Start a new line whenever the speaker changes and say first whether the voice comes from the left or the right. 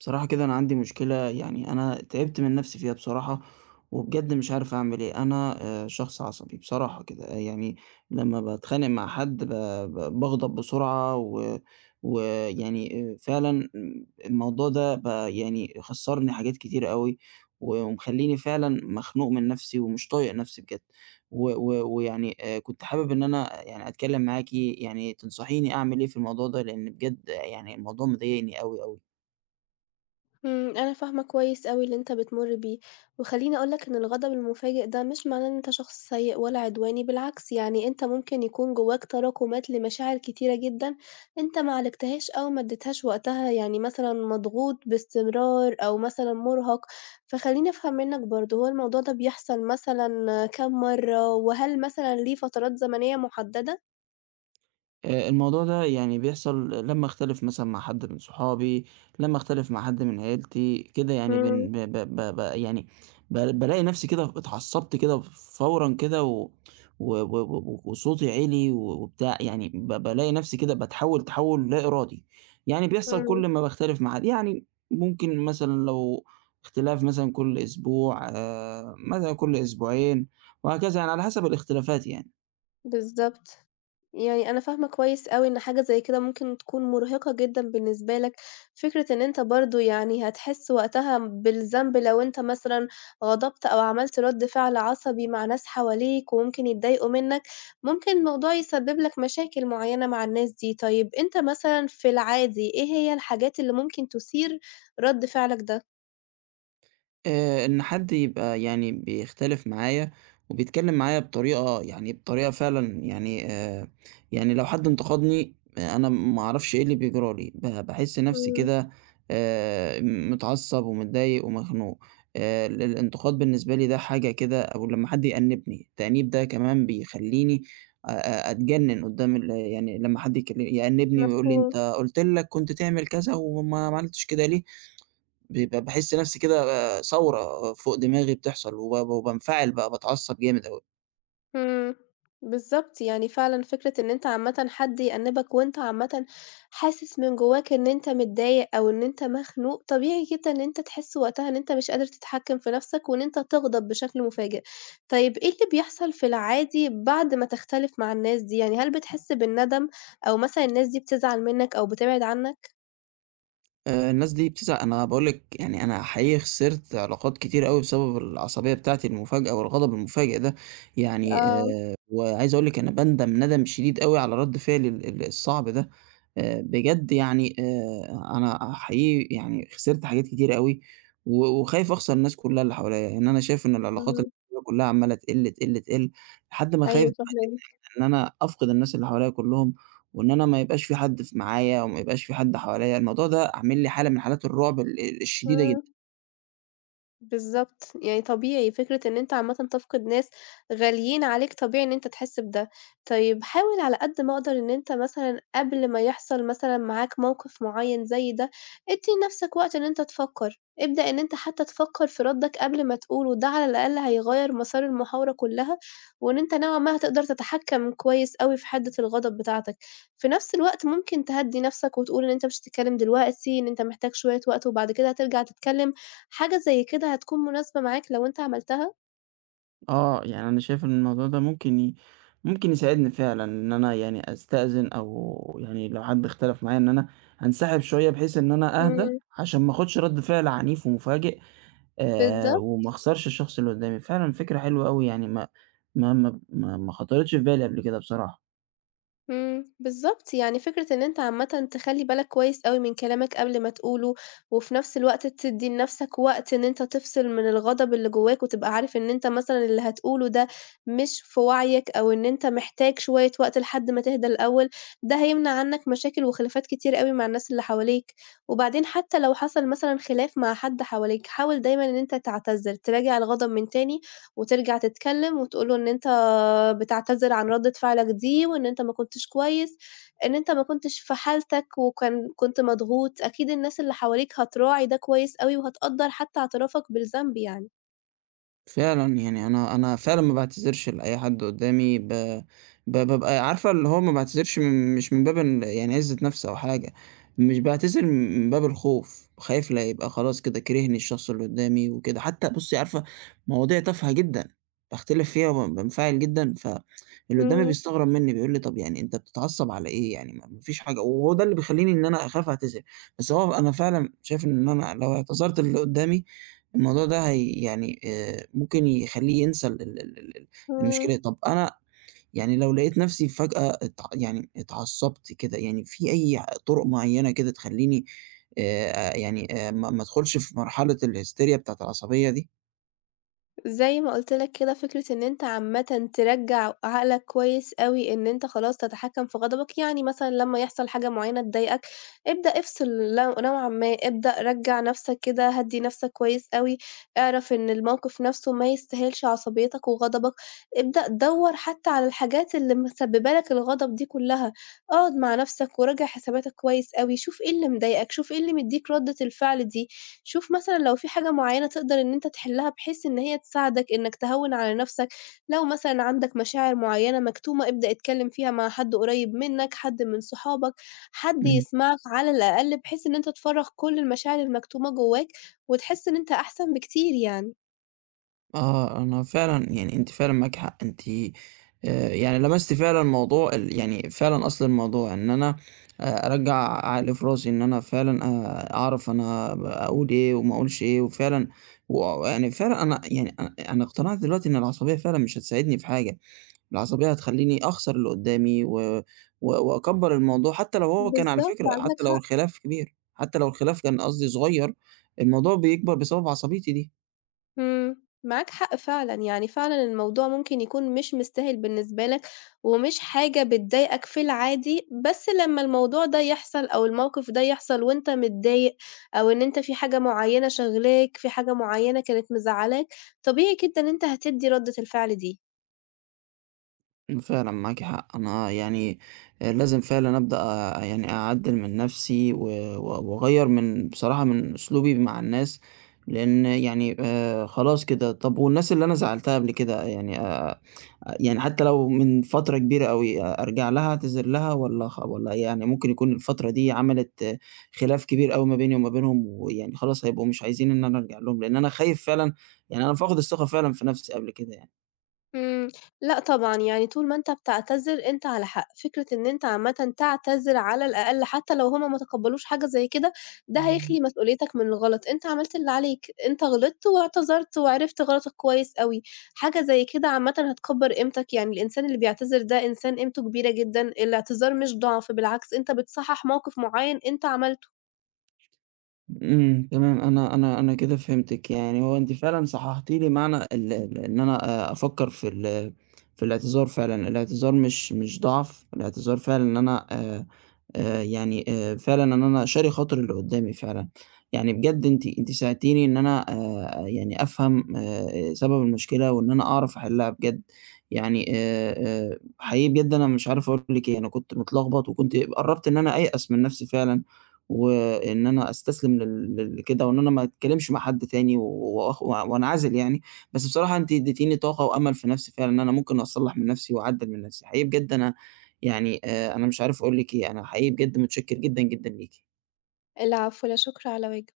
right: بصراحة كده أنا عندي مشكلة. يعني أنا تعبت من نفسي فيها بصراحة، وبجد مش عارف أعمل إيه. أنا شخص عصبي بصراحة كده، آه، يعني لمّا باتخانق مع حد ب ب باغضب بسرعة ويعني فعلًا الموضوع ده بقى يعني خسّرني حاجات كتيرة أوي، و ومخلّيني فعلًا مخنوق من نفسي ومش طايق نفسي بجد، و و ويعني كنت حابب إن أنا آه، يعني أتكلم معاكِ يعني تنصحيني أعمل إيه في الموضوع ده، لإن بجد يعني الموضوع مضايقني أوي، أوي.
left: أنا فاهمة كويس أوي اللي أنت بتمُر بيه، وخلّيني أقول لك إن الغضب المفاجئ ده مش معناه إن أنت شخص سيء ولا عدواني، بالعكس يعني أنت ممكن يكون جواك تراكمات لمشاعر كتيرة جدًا أنت ما عالجتهاش أو ما اديتهاش وقتها، يعني مثلًا مضغوط باستمرار أو مثلًا مُرهَق، فخلّيني أفهم منّك برضه هو الموضوع ده بيحصل مثلًا كام مرّة، وهل مثلًا ليه فترات زمنية مُحددة؟
right: الموضوع ده يعني بيحصل لمّا أختلف مثلًا مع حد من صحابي، لمّا أختلف مع حد من عيلتي، كده يعني
left: إمم،
right: بن ب ب ب ب يعني ب بالاقي نفسي كده اتعصبت كده فورًا كده و وصوتي عِلي وبتاع، يعني بالاقي نفسي كده تحوّل لا إرادي، يعني بيحصل كل
left: إمم،
right: ما باختلف مع حد، يعني ممكن مثلًا لو اختلاف مثلًا كل أسبوع، آه، مثلًا كل أسبوعين، وهكذا يعني على حسب الاختلافات يعني.
left: بالضبط. يعني أنا فاهمة كويس أوي إن حاجة زي كده ممكن تكون مُرهقة جدًا بالنسبة لك، فكرة إن أنت برضه يعني هتحس وقتها بالذنب لو أنت مثلًا غضبت أو عملت رَد فعل عصبي مع ناس حواليك وممكن يتضايقوا منك، ممكن الموضوع يسبب لك مشاكل معيّنة مع الناس دي، طيب أنت مثلًا في العادي إيه هي الحاجات اللي ممكن تثير رَد فعلك ده؟
right: إن حد يبقى يعني بيختلف معايا وبيتكلم معايا بطريقة فعلًا يعني يعني لو حد انتقدني آه، أنا ما أعرفش إيه اللي بيجرى لي، باحس نفسي
left: إمم،
right: كده متعصب ومتضايق ومخنوق. ال الانتقاد بالنسبة لي ده حاجة كده، أو لمّا حد يأنبني، التأنيب ده كمان بيخلّيني أ أ أتجنن قدّام ال يعني لمّا حد يأنبني ويقول لي:
left: مفهوم.
right: "أنت قُلت لك كنت تعمل كذا وما ما عملتش كده ليه؟" بيبقى باحس نَفْسي كده ثورة فوق دماغي بتحصل وب وبانفعل بقى، باتعصّب جامد أوي.
left: إمم، بالضبط، يعني فعلًا فكرة إن أنت عامةً حد يأنِّبك وأنت عامةً حاسس من جواك إن أنت متضايق أو إن أنت مخنوق، طبيعي جدًا إن أنت تحس وقتها إن أنت مش قادر تتحكّم في نَفْسك وإن أنت تغضب بشكل مفاجئ. طيب إيه اللي بيحصل في العادي بعد ما تختلف مع الناس دي؟ يعني هل بتحس بالندم أو مثلًا الناس دي بتزعل منّك أو بتبعد عنّك؟
right: الناس دي بتزعل. أنا باقول لِك يعني أنا حقيقي خسرت علاقات كتير أوي بسبب العصبية بتاعتي المفاجئة والغضب المفاجئ ده. يعني
left: آه،
right: وعايز أقول لِك أنا باندم ندم شديد أوي على رَد فعلي ال ال الصعب ده. بجد يعني أنا حقيقي يعني خسرت حاجات كتير أوي وخايف أخسر الناس كُلّها اللي حواليّا، يعني أنا شايف إن العلاقات اللي
left: إمم،
right: حواليّا كُلّها عمّالة تقِل، تقِل، تقِل لحد ما خايف
left: أيوه فاهماك،
right: إن أنا أفقد الناس اللي حواليّا كلّهم، وإن أنا ما يبقاش في حد معايا، وما يبقاش في حد حواليّا. الموضوع ده عامل لي حالة من حالات الرعب الشديدة جدًا.
left: إمم. بالضبط، يعني طبيعي فكرة إن أنت عامةً تفقد ناس غاليين عليك طبيعي إن أنت تحس بده، طيب حاول على قد ما أقدر إن أنت مثلًا قبل ما يحصل مثلًا معاك موقف معيّن زي ده، ادّي لنفْسك وقت إن أنت تفكّر، ابدأ إن أنت حتى تفكّر في ردّك قبل ما تقوله، ده على الأقل هيغيّر مسار المحاورة كلّها، وإن أنت نوعًا ما هتقدر تتحكّم كويس أوي في حدّة الغضب بتاعتك، في نفْس الوقت ممكن تهدّي نفْسك وتقول إن أنت مش هتتكلّم دلوقتي، إن أنت محتاج شوية وقت وبعد كده هترجع تتكلّم. حاجة زي كده هتكون مناسبة معاك لو أنت عملتها؟
right: آه، يعني أنا شايف إن الموضوع ده ممكن يساعدني فعلًا إن أنا يعني أستأذن، أو يعني لو حد اختلف معايا إن أنا أنسحب شوية، بحيث إن أنا أهدى
left: إمم.
right: عشان ما آخدش رد فعل عنيف ومفاجئ،
left: بالضبط.
right: وما أخسرش الشخص اللي قدّامي. فعلًا فكرة حلوة أوي يعني ما خطرتش في بالي قبل كده بصراحة.
left: بالضبط، يعني فكرة إن أنت عامةً تخلّي بالك كويس أوي من كلامك قبل ما تقوله، وفي نفس الوقت تدّي لنفسك وقت إن أنت تفصل من الغضب اللي جواك، وتبقى عارف إن أنت مثلًا اللي هتقوله ده مش في وعيك، أو إن أنت محتاج شوية وقت لحد ما تهدى الأول، ده هيمنع عنك مشاكل وخلافات كتير أوي مع الناس اللي حواليك، وبعدين حتى لو حصل مثلًا خلاف مع حد حواليك، حاول دايمًا إن أنت تعتذر، تراجع الغضب من تاني، وترجع تتكلم وتقول له إن أنت بتعتذر عن ردة فعلك دي، وإن أنت ما كنتش كويس، إن أنت ما كنتش في حالتك وكان كنت مضغوط، أكيد الناس اللي حواليك هتراعي ده كويس أوي، وهتقدّر حتى اعترافك بالذنب يعني.
right: فعلًا، يعني أنا فعلًا ما باعتذرش لأي حد قدّامي، ب ب بابقى عارفة اللي هو ما باعتذرش مش من باب ال يعني عِزّة نَفْس أو حاجة، مش باعتذر من باب الخوف، خايف لا يبقى خلاص كده كرهني الشخص اللي قدّامي وكده. حتى بُصّي عارفة، مواضيع تافهة جدًا، باختلف فيها بانفعل جدًا، فاللي قدّامي
left: إمم،
right: بيستغرب منّي بيقول لي: "طَب يعني أنت بتتعصب على إيه يعني ما فيش حاجة." وهو ده اللي بيخلّيني إن أنا أخاف أعتذر، بس هو أنا فعلًا شايف إن أنا لو اعتذرت للي قدّامي الموضوع ده هي يعني ممكن يخلّيه ينسى ال ال ال ال ال المشكلة.
left: إمم.
right: طب أنا يعني لو لقيت نفسي فجأة اتعصّبت كده، يعني في أي طُرق معيّنة كده تخلّيني ما ادخلش في مرحلة الهستيريا بتاعة العصبية دي؟
left: زي ما قُلت لك كده فكرة إن أنت عامةً ترجّع عقلك كويس أوي إن أنت خلاص تتحكّم في غضبك، يعني مثلًا لمّا يحصل حاجة معيّنة تضايقك، ابدأ افصل لو نوعًا ما، ابدأ رجّع نَفْسك كده، هدّي نَفْسك كويس أوي، اعرف إن الموقف نَفْسه ما يستاهلش عصبيتك وغضبك، ابدأ دَوّر حتى على الحاجات اللي مسبّبة لك الغضب دي كُلّها، اقعد مع نَفْسك وراجع حساباتك كويس أوي، شوف إيه اللي مضايقك، شوف إيه اللي مدّيك ردّة الفعل دي. شوف مثلًا لو في حاجة معيّنة تقدر إن أنت تحلّها بحيث إن هي تساعدك إنك تهوّن على نَفْسك، لو مثلًا عندك مشاعر معيّنة مكتومة ابدأ اتكلّم فيها مع حد قريّب منّك، حد من صحابك، حد
right: إمم.
left: يسمعك على الأقل بحيث إن أنت تفرّغ كل المشاعر المكتومة جوّاك وتحس إن أنت أحسن بكتير يعني.
right: آه، أنا فعلًا يعني أنتِ فعلًا معاكِ حق. أنتِ يعني لمستِ فعلًا موضوع ال يعني فعلًا أصل الموضوع، إن أنا أرجّع عقلي في راسي، إن أنا فعلًا أعرف أنا أقول إيه وما أقولش إيه، وفعلًا ويعني فعلًا أنا يعني أنا اقتنعت دلوقتي إن العصبية فعلًا مش هتساعدني في حاجة. العصبية هتخلّيني أخسر اللي قدّامي و وأكبّر الموضوع، حتى لو هو كان على
left: بالضبط،
right: فكرة،
left: عندك
right: حتى لو
left: حق.
right: الخلاف كبير، حتى لو الخلاف كان قصدي صغير، الموضوع بيكبر بسبب عصبيتي دي.
left: إمم، معاك حق فعلًا، يعني فعلًا الموضوع ممكن يكون مش مستاهل بالنسبة لك، ومش حاجة بتضايقك في العادي، بس لمّا الموضوع ده يحصل أو الموقف ده يحصل وأنت متضايق، أو إن أنت في حاجة معيّنة شاغلاك، في حاجة معيّنة كانت مزعّلاك، طبيعي جدًا إن أنت هتدّي ردة الفعل دي.
right: فعلًا معاكِ حق، أنا يعني لازم فعلًا أبدأ أعدِّل من نَفْسي و وأغيّر من بصراحة من أسلوبي مع الناس، لإن يعني خلاص كده. طَب والناس اللي أنا زعّلتها قبل كده يعني حتى لو من فترة كبيرة أوي أرجع لها أعتذر لها، والّا والّا يعني ممكن يكون الفترة دي عملت آه، خلاف كبير أوي ما بيني وما بينهم، ويعني خلاص هيبقوا مش عايزين إن أنا أرجع لهم، لإن أنا خايف فعلًا يعني أنا فاقد الثقة فعلًا في نَفْسي قبل كده يعني.
left: إمم، لأ طبعًا، يعني طول ما أنت بتعتذر أنت على حق، فكرة إن أنت عامةً تعتذر على الأقل حتى لو هُم ما تقبّلوش حاجة زي كده، ده هيخلي مسؤوليتك من الغلط، أنت عملت اللي عليك، أنت غلطت واعتذرت وعرفت غلطك كويس أوي، حاجة زي كده عامةً هتكبّر قيمتك، يعني الإنسان اللي بيعتذر ده إنسان قيمته كبيرة جدًا، الاعتذار مش ضعف، بالعكس أنت بتصحّح موقف معيّن أنت عملته.
right: إمم، تمام، أنا كده فهمتِك، يعني هو أنتِ فعلًا صححتِ لي معنى ال ال إن أنا أفكّر في في الاعتذار فعلًا، الاعتذار مش ضعف، الاعتذار فعلًا إن أنا فعلًا إن أنا شاري خاطر اللي قُدّامي فعلًا. يعني بجد أنتِ ساعدتيني إن أنا يعني أفهم سبب المشكلة وإن أنا أعرف أحلّها بجد. يعني حقيقي بجد أنا مش عارف أقول لِك إيه. أنا كنت متلخبط وكنت قرّبت إن أنا أيأس من نَفْسي فعلًا، وإن أنا أستسلم لل لل كده، وإن أنا ما أتكلّمش مع حد تاني و و- وأخ وأنعزل يعني، بس بصراحة أنتِ ادّيتيني طاقة وأمل في نَفْسي فعلًا إن أنا ممكن أصلّح من نَفْسي وأعدّل من نَفْسي. حقيقي بجد أنا يعني أنا مش عارف أقول لِك إيه، أنا حقيقي بجد متشكر جدًا، جدًا ليكِ.
left: العفو، لا شكر على واجب.